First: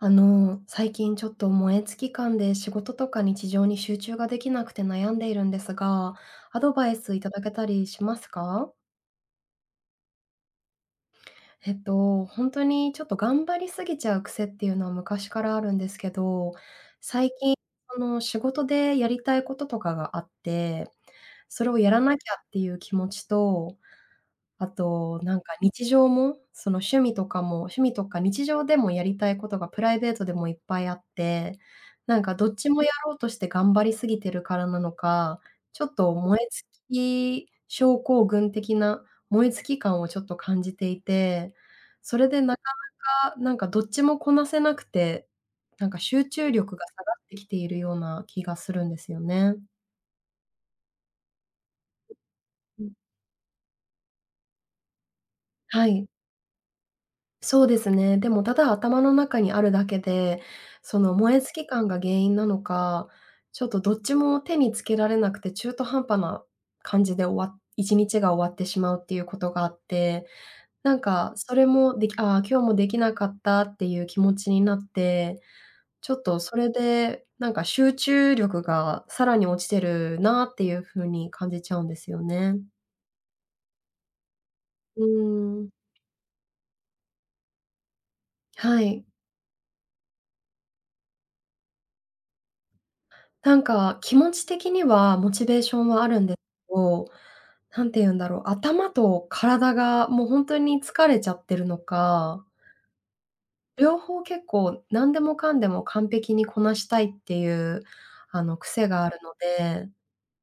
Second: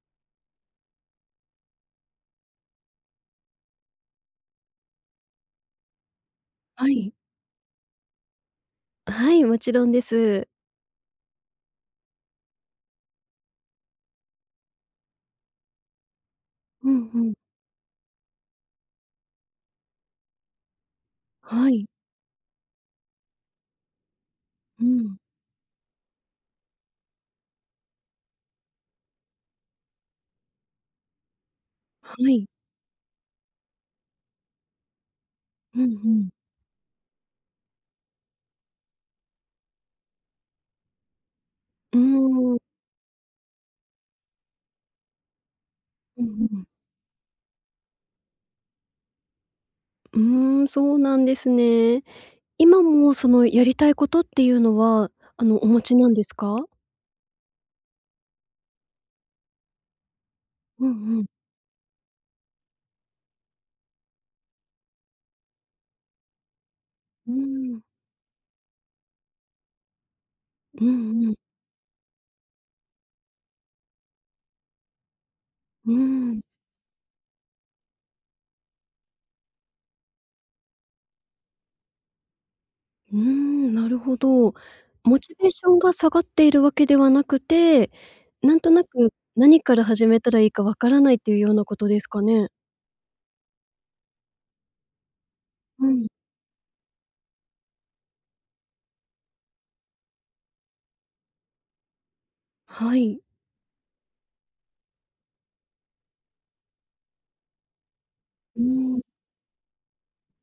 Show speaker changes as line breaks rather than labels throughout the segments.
あの最近ちょっと燃え尽き感で仕事とか日常に集中ができなくて悩んでいるんですが、アドバ
は
イ
い。
スいただけたりしますか？
はい、もちろんです。
えっと、ほんとにちょっと頑張りすぎちゃう癖っていうのは昔からあるんですけど、
うんう
最
ん。
近その、仕事でやりたいこととかがあって、それ
は
を
い。
やらなきゃっていう気持ちと、あ
うん。
と、なんか日常も、その趣味とかも、趣味とか日常でもやりたいことがプライベートでもいっぱいあって、
は
なんか
い。
どっちもやろうとして頑張りすぎてるからなのか、
うん
ちょ
う
っと
ん。
燃え尽き症候群的な燃え尽き感をちょっと感じていて、
う
それで
ー
な
ん。
かなか、なんかどっちもこなせなくて、なんか
う
集
ん
中
うん。
力が下がってきているような気がするんですよね。
うーん、そうなんですね。
う
今
ん。
もそのやりたいことっていうのはあのお持
は
ち
い。
なんですか？
そうですね。でもただ頭の中にあるだけで、
うん
その
うん。
燃え尽き感が原因なのか、ちょっとどっちも手につけられなくて中途半端な感じで
う
終わ
ーん。
一日が終わってしまうっていうことがあって、
うん
なん
う
か
ん。
それもでき「あ、今日もできなかった」っていう気持ちになって、
うー
ちょっと
ん。
それでなんか集中力がさらに落ちてるなっていう風に感じちゃうんですよね。
うーん。なるほど。
う
モチベーシ
ーん。
ョンが下がっているわけではなくて、なんと
は
な
い。
く、何から始めたらいいか分からないというようなことですかね？
なんか気持ち的にはモチベーショ
う
ンはあ
ん。
るんですけど、何て言うんだろう、頭と体がもう本当に疲れちゃってるのか。
はい。
両方結構何でもかんでも完璧にこなしたいっていう、あの、
う
癖
ーん。
があるので、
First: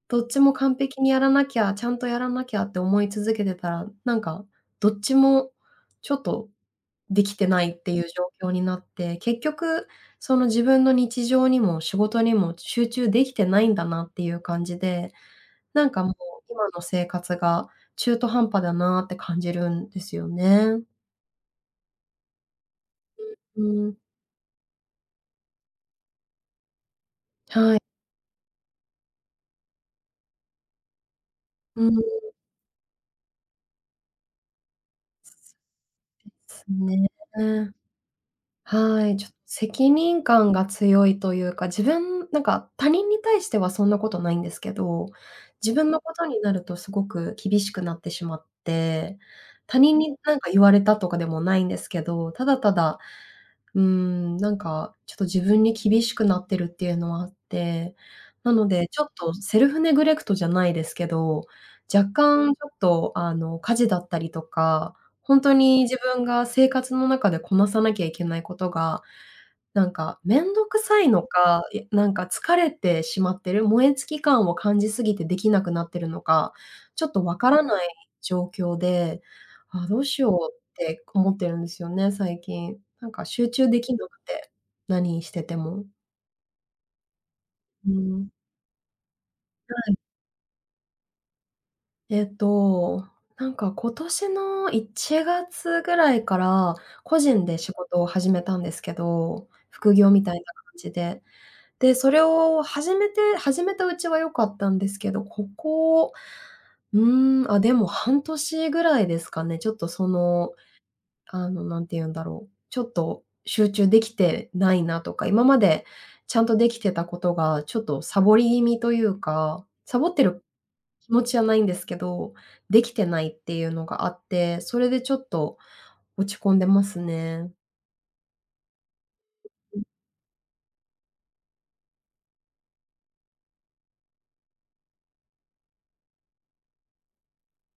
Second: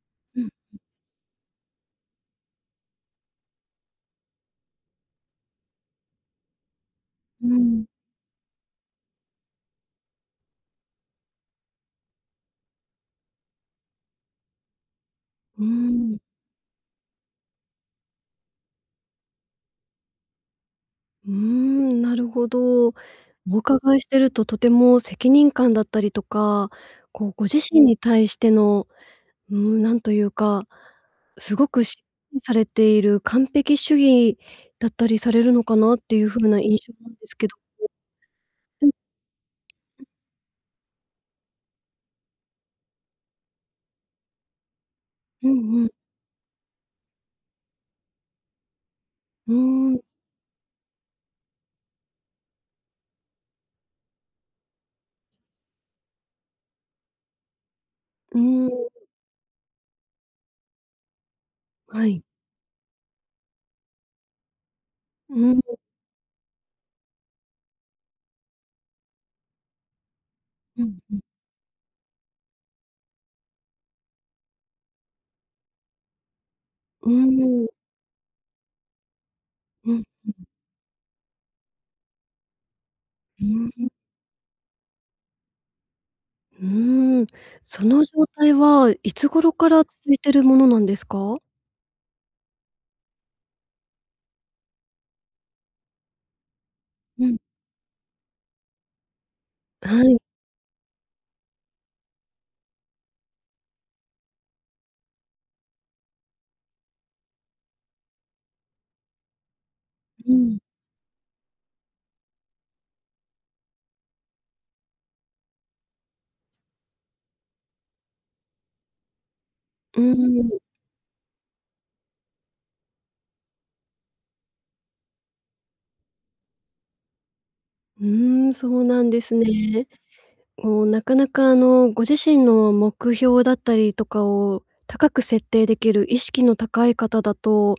どっち
うん
も完
うん。
璧にやらなきゃ、ちゃんとやらなきゃって思い続けてたら、なんか、どっちもちょっとでき
うー
てないっ
ん。
ていう状況になって、結局その自分の日常にも仕事にも集中できてないんだなっていう感じで、
うー
なんかもう、
ん。
今の生活が中途半端だなって感じるんですよね。
うーん、なるほど。お
う
伺
ん。
いしてると、とても責任感だったりとか、こう、ご自
はい。
身に対しての、うーん、なんというか、すご
う
く
ー
しっか
ん。
りされている完璧主義だったりされるのかなっていう風な
[unintelligible]
印象
ね。
なんですけど。うん。
はい。ちょ責任感が強いというか、自分なんか他人に対してはそんなことないんですけど、
う
自
んうん。
分のことになるとすごく厳しくなってしまって、
う
他
ー
人
ん。
に何か言われたとかでもないんですけど、ただただ、うーん、なんかちょっと自分に厳しくなってるっていうのはあって。
う
なの
ーん。
で、ちょっとセルフネグレクトじゃないですけど、
は
若
い。
干ちょっと、あの、家事だったりとか、
う
本当
ーん。
に自分が生活の中でこなさなきゃいけないことが、なんか面倒く
うん
さい
うん。
のか、や、なんか疲れてしまってる、燃えつき感を感じすぎてできなくなってるのか、ちょ
うー
っとわから
ん。
ない状況で、ああ、
う
ど
ん。
うし
う
よ
ん。
うって思ってるんですよね、最近。なんか
う
集中
ー
で
ん。
きなくて、何してても。
うーん、そ
うー
の状
ん。
態はいつ頃か
は
ら続
い。
いているものなんですか？
えっと、なんか今年の1月ぐらいから個
うん。
人で仕事を始めたんですけど副
は
業
い。
みたいな感じで。で、それを始めて始めたうちは良かったんですけど、ここ、うーん、あ、でも半年ぐらいですかね、ちょっと、そ
う
の
ん。
あの、何て言うんだろう、ちょっと集中できてないなとか、今までちゃんとできてたことがちょっとサボり気味というかサ
う
ボって
ー
る
ん。
気持ちはないんですけど、できてないっていうのがあって、それでちょっと落ち込んでますね。
うーん、そうなんです
うん。
ね。もうなかなかあのご自身の目標だったりとかを高く設定できる意識の高い方だと、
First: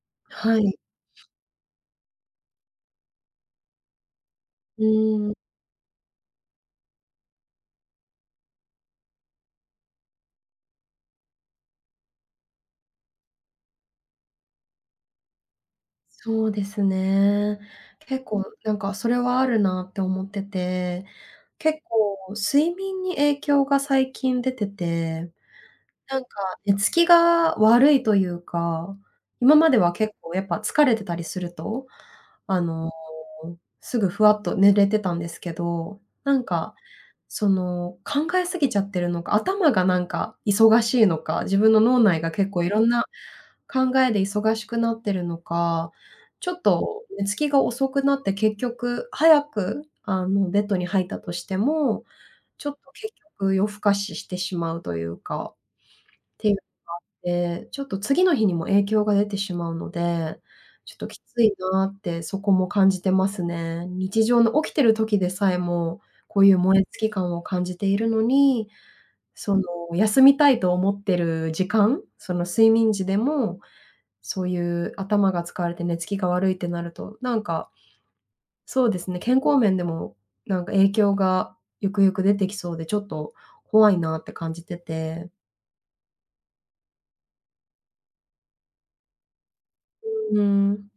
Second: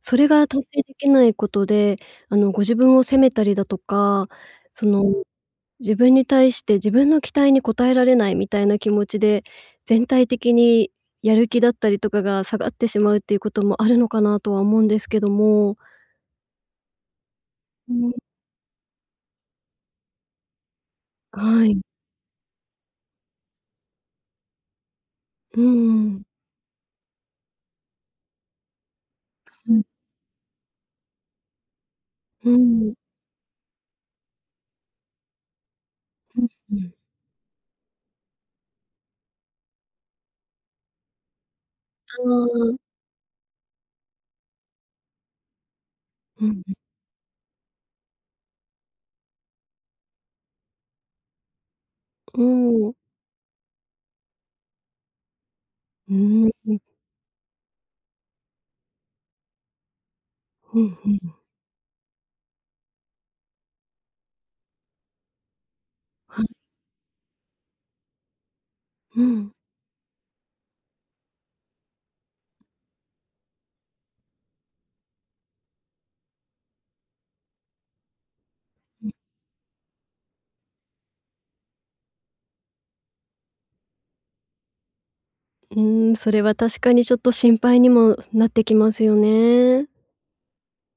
それが
は
達
い。
成できないことで、あのご自分を責めたりだとか、
う
その
ーん。
自分に対して自分の期待に応えられないみたいな気持ちで、全体的にやる気だったりとかが下がってしまうっていうこともあるのかなとは思うんですけども。
そうですね。
うーん。
結構なんかそれはあるなって思ってて、
はい。
結構睡眠に影響が最近出てて、
うー
な
ん。
んか寝つきが悪いというか、今ま
う
で
ん。
は結構やっぱ疲れてたりすると、
うー
あの、
ん。
すぐふわっと寝れてたんですけど、な
う
ん
ん、
か
うん。
その考え過ぎちゃってるのか、頭がなんか忙しいのか、自分の脳内が結構い
うーん。
ろんな考えで忙しくなってるのか、
うん、
ちょっ
うん。
と寝つきが遅くなって、結局早くあのベッドに入ったとしても、
う
ちょっ
ー
と
ん。
結局夜更かししてしまうというか、っ
うー
て
ん、
いうの
うん。
があって、ちょっと次の日にも影響が出てしまうので、
うん、
ちょっと
ふ
き
む。
ついなってそこも感じてますね。日常の起きてる時でさえも、こ
は
う
い。
いう燃えつき感を感じているのに、
うん。
その休みたいと思ってる時間その睡眠時でも、そういう頭が使われて寝つきが悪いってなると、なんか、そうで
う
す
ん。
ね、健康面でもなんか影響がゆくゆく出てきそうでちょっと怖いなって感じてて。
うーん、それは確かにちょっと心配にもなってきますよね。
うーん。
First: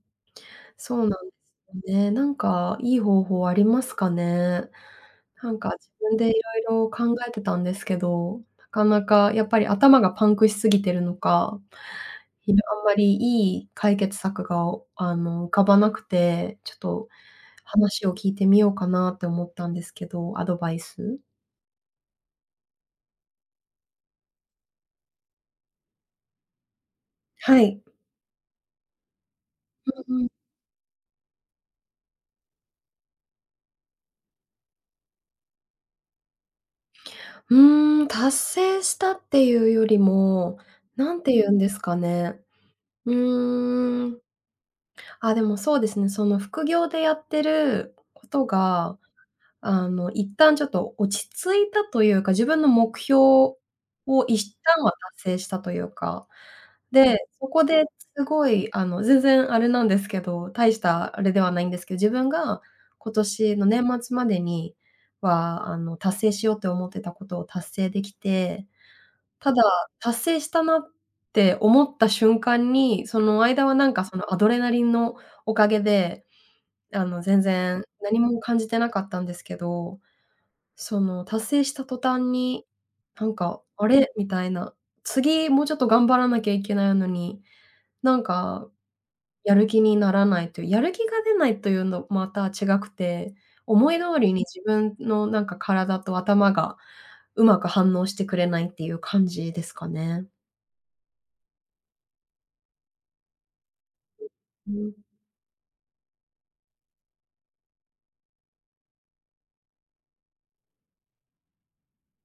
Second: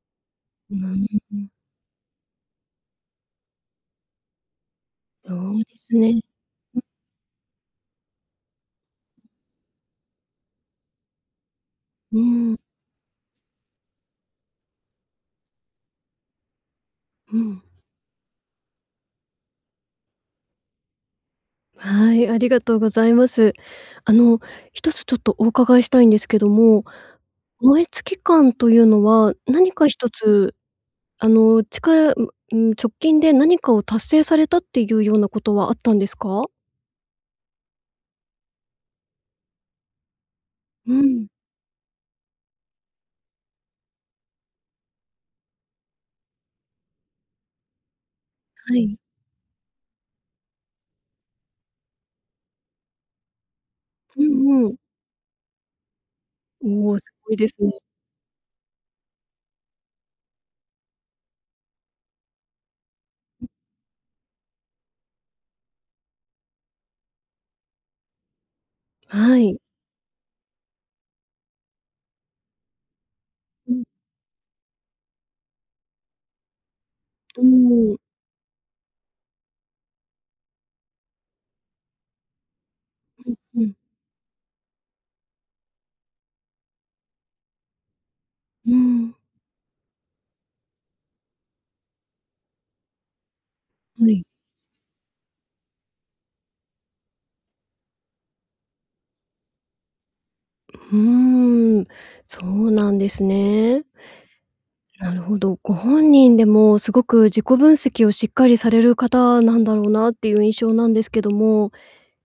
な
そ
に、
うなんよ
うん。
ね。なんかいい方法ありますかね。
そ
なん
う
か
で
自
す
分
ね。
で
うん。
色々考えてたんですけど、なかなかやっぱり頭がパンクしすぎてるのか、
うー
ひの
ん。
あんまりいい解決策が、あの、浮かばなくて、ちょっと
うん。
話を聞いてみようかなって思ったんですけど、アドバイス。
はい、ありがとうございます。あの一つちょっとお伺いしたいんですけども、
はい。
燃え尽き感というのは何か一
うんうん。
つ、あの、ちかううーん、直近で何かを達成されたっていうようなことはあったんですか？
うーん。達成したっていうよりも、
う
何
ん。
て言うんですかね。うーん。あ、でもそうですね、その副業でやってること
は
が、
い。
あの、一旦ちょっと落ち着いたというか、自分の目標を
う
一
んうん。
旦は達成したというか。
うお、す
で、
ごいで
そ
す
こ
ね。
ですごい、あの全然あれなんですけど、大したあれではないんですけど、自分が今
うん。
年の年末までには、あの、達成しようと思ってたことを達成できて、
は
た
い。
だ、達成したなって思った瞬間に、その間
う
は
ん。
なんかそのアドレナリンのおかげで、あの、
う
全然
ーん。
何も感じてなかったんですけど、その達成した途端にな
う
ん
ん
か
うん。
あれ？みたいな。次もうちょっと頑張らなきゃいけないのに、なんか
うーん。
やる気にならないというやる気が出ないというのまた違くて、思い
は
通
い。
りに自分のなんか、体と頭がうまく反応してくれないっていう感じですかね。
うーん。そうなんですね。
うん。
なるほど、ご本人でもすごく自己分析をしっかりされる方なんだろうなっていう印象なんですけども、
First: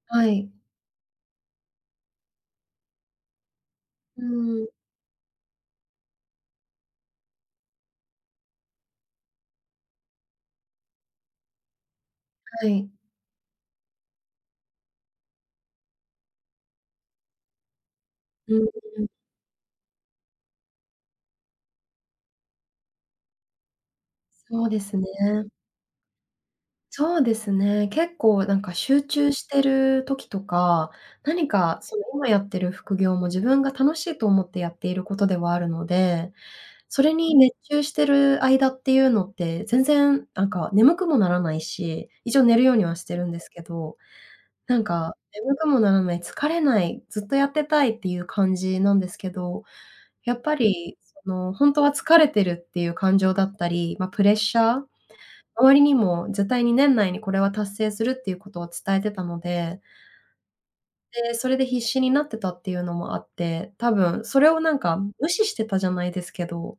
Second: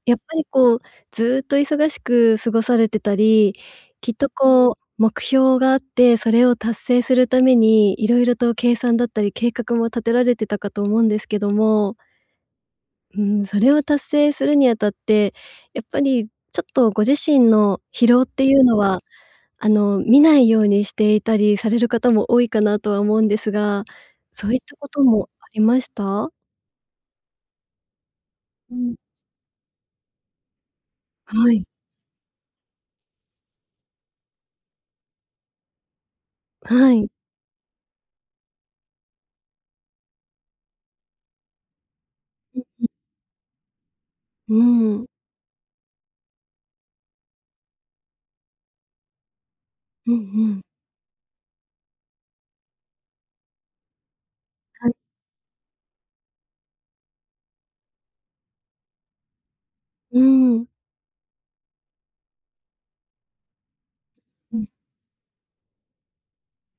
やっ
は
ぱり
い。
こうずっと忙しく過ごされてたり、きっ
う
と
ーん。
こう目標があって、それを達成するために色々と計算だったり計画も立てられてたかと思うんですけども。
はい。
うーん、それを達成するにあたって、やっぱりちょっとご自身の疲労って
う
い
ー
うのは、
ん。
あの、見ないようにしていたりされる方も多いかなとは思うんですが、そういっ
そう
た
で
こ
す
と
ね。
もありました？
そうですね。結構なんか
うん。
集中してる時とか、何
はい。
かその今やってる副業も自分が楽しいと思ってやっていることではあるので、
は
そ
い。
れに熱中してる間っていうのって全然なんか眠くもならないし、一応寝
うん
るように
うん。
はしてるんですけど、
う
なん
ーん。
か眠くもならない、疲れない、ずっとやってたいっていう感じなんですけど、
うんう
やっぱ
ん。
りその本当は疲れてるっていう感情だったり、まあ、プレッシャー
はい。
周りにも絶対に年内にこれは達成するっていうことを伝えてたので、
うーん。
で、それで必死になってたっていうのもあって、多分それ
う
を
ん。
なんか無視してたじゃないですけど、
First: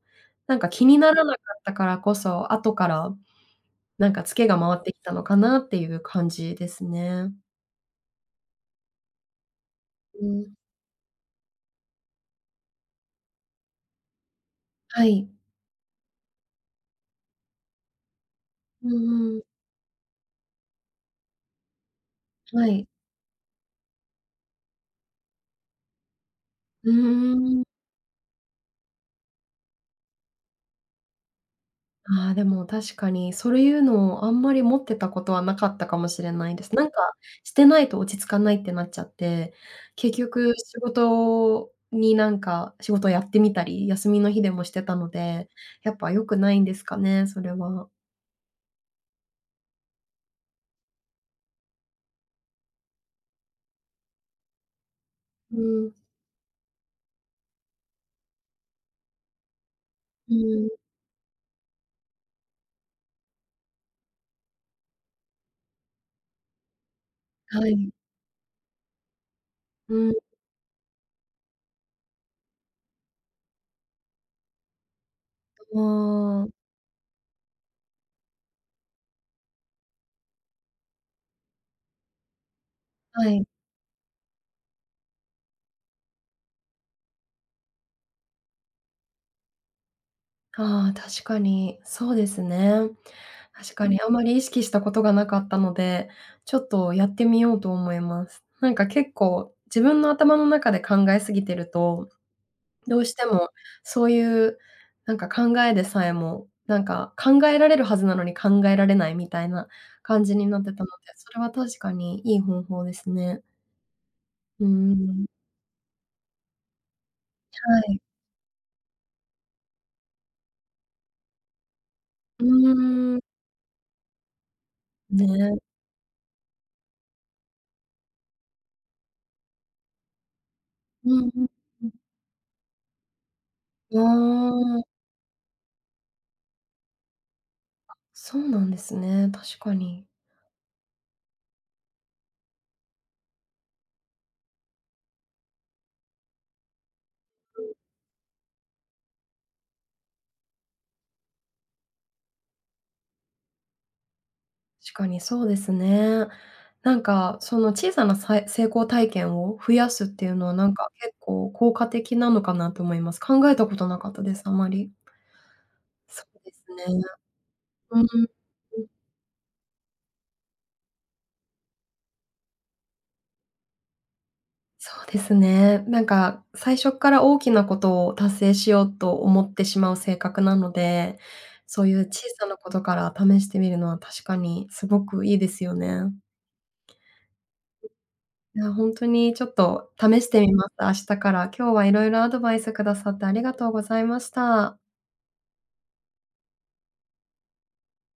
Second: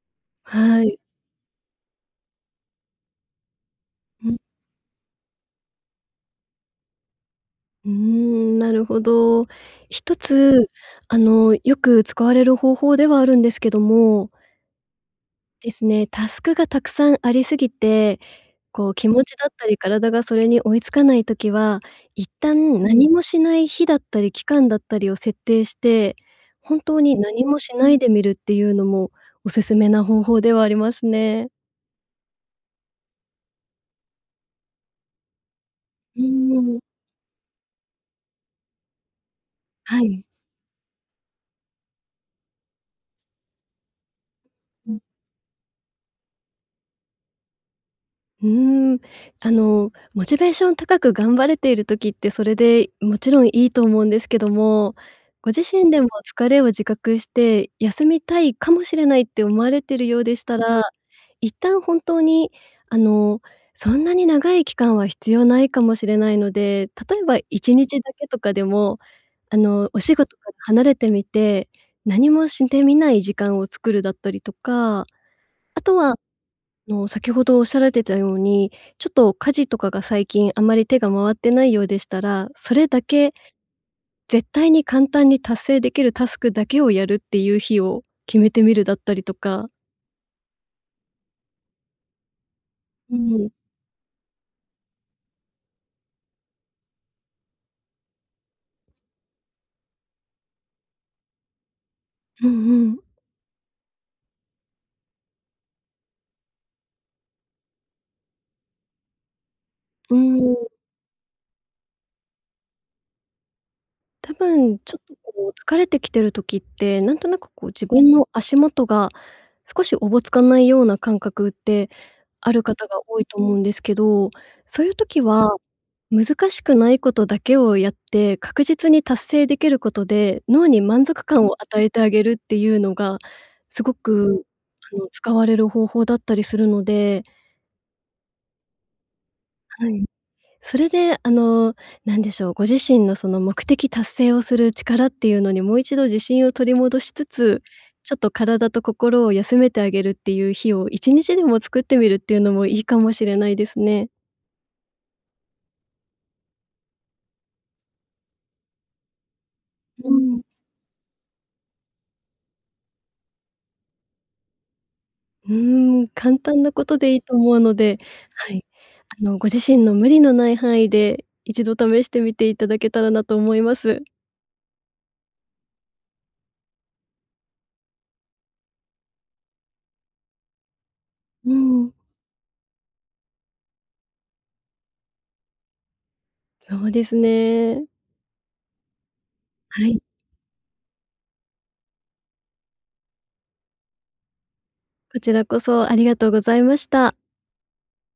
なんか
は
気に
い。
ならなかったからこそ、後からなんか
う
ツ
ん。
ケが回ってきたのかなっていう感じですね。
うーん、なるほど。一
うーん。
つあのよく使われる方法ではあるんですけども。
はい。
ですね、タスクがたくさんありすぎて、
う
こう気持
ん
ち
う
だ
ん。
ったり体がそれに追いつかない時は、一
は
旦
い。
何もしない日だったり期間だったりを設定して、本
う
当に
ー
何も
ん。
しないでみるっていうのもお勧めな方法ではありますね。
ああ、でも確かにそれいうのをあんまり持ってたことはなかったかも
う
し
ー
れないです。
ん。
なんか、してないと落ち着かないってなっちゃって、
は
結
い。
局、仕事になんか仕事やってみたり、休みの日でもして
う
た
ん。
ので、やっぱ良くないんですかね、それは。
うーん、あのモチベーション高く頑張れている時ってそれでもちろんいいと思うんですけども、ご
う
自身
ん。
でも疲れを自覚して休みたいかもしれないって思われているよう
う
でした
ん。
ら、一旦本当にあのそんなに長い期間は必要ないかもしれないので、例えばい
は
ちに
い。
ちだけとかでも、あの
う
お仕
ん。
事から離れてみて、何もしてみない時間を作るだったりとか、
あ
あとは、あ
あ。
の、先ほどおっしゃられてたように、ちょっと家事とかが最近あまり手が回ってないようでしたら、それだ
は
け、
い。
絶対に簡単に達成できるタスクだけをやるっていう日を決めてみるだったりとか。
ああ、確かにそうですね。
うーん。
確かにあんまり意識したことがなかったので、ちょっとやってみようと思います。なんか、結構自分の頭の中で考え過ぎてると
うんう
どう
ん。
してもそういう、なんか、考えでさえもなんか考えられるはずなのに考えられないみたいな
う
感じ
ー
になっ
ん。
てたので、それは確かにいい方法ですね。
多
うー
分、ちょっと、
ん。
こう、疲れてきてる時って、なんとなく、こう、自
はい。
分の足元が少しおぼつかないような感覚って、
う
ある方が
ー
多
ん。
いと思うんですけど、そういう時は、
ね。
難しくないことだけをやって、確実に達成できることで、脳に満
う
足
んう
感
ん。
を与
う
え
ん。
てあげるっていうのが、すご
う
く
ーん。
あの使われる方法だったりするので。
あ、そうなんですね、確か
はい。
に。
それで、あの、何でしょう、ご自身のその目的達成をする力っていうのにもう一度自信を取り戻しつ
う
つ、
んうん。
ちょっと体と心を休めてあげるっていう日を1日でも作ってみるっていうのもいいかもしれないですね。
しかにそうですね。なんか、その小さな、さい成功体験を増やすっ
う
ていう
ん。
のは、なんか、結構効果的なのかなと思います。考えたことなかったです、あまり。
うーん、
そ
簡
うです
単な
ね。
ことでいいと思うので、
うーん。
はい、
うん。
あの、ご自身の無理のない範囲で、一度試してみていただけたらなと思います。
そうですね。なんか、最初っから大きなことを達成しようと思ってしまう性格なので、
うー
そう
ん。
いう小さなことから試してみるのは確かにすごくいいですよね。
そうですね。
いや、本当にちょっ
は
と
い。
試してみます、明日から。今日は色々アドバイスくださってありがとうございました。
こちらこそありがとうございました。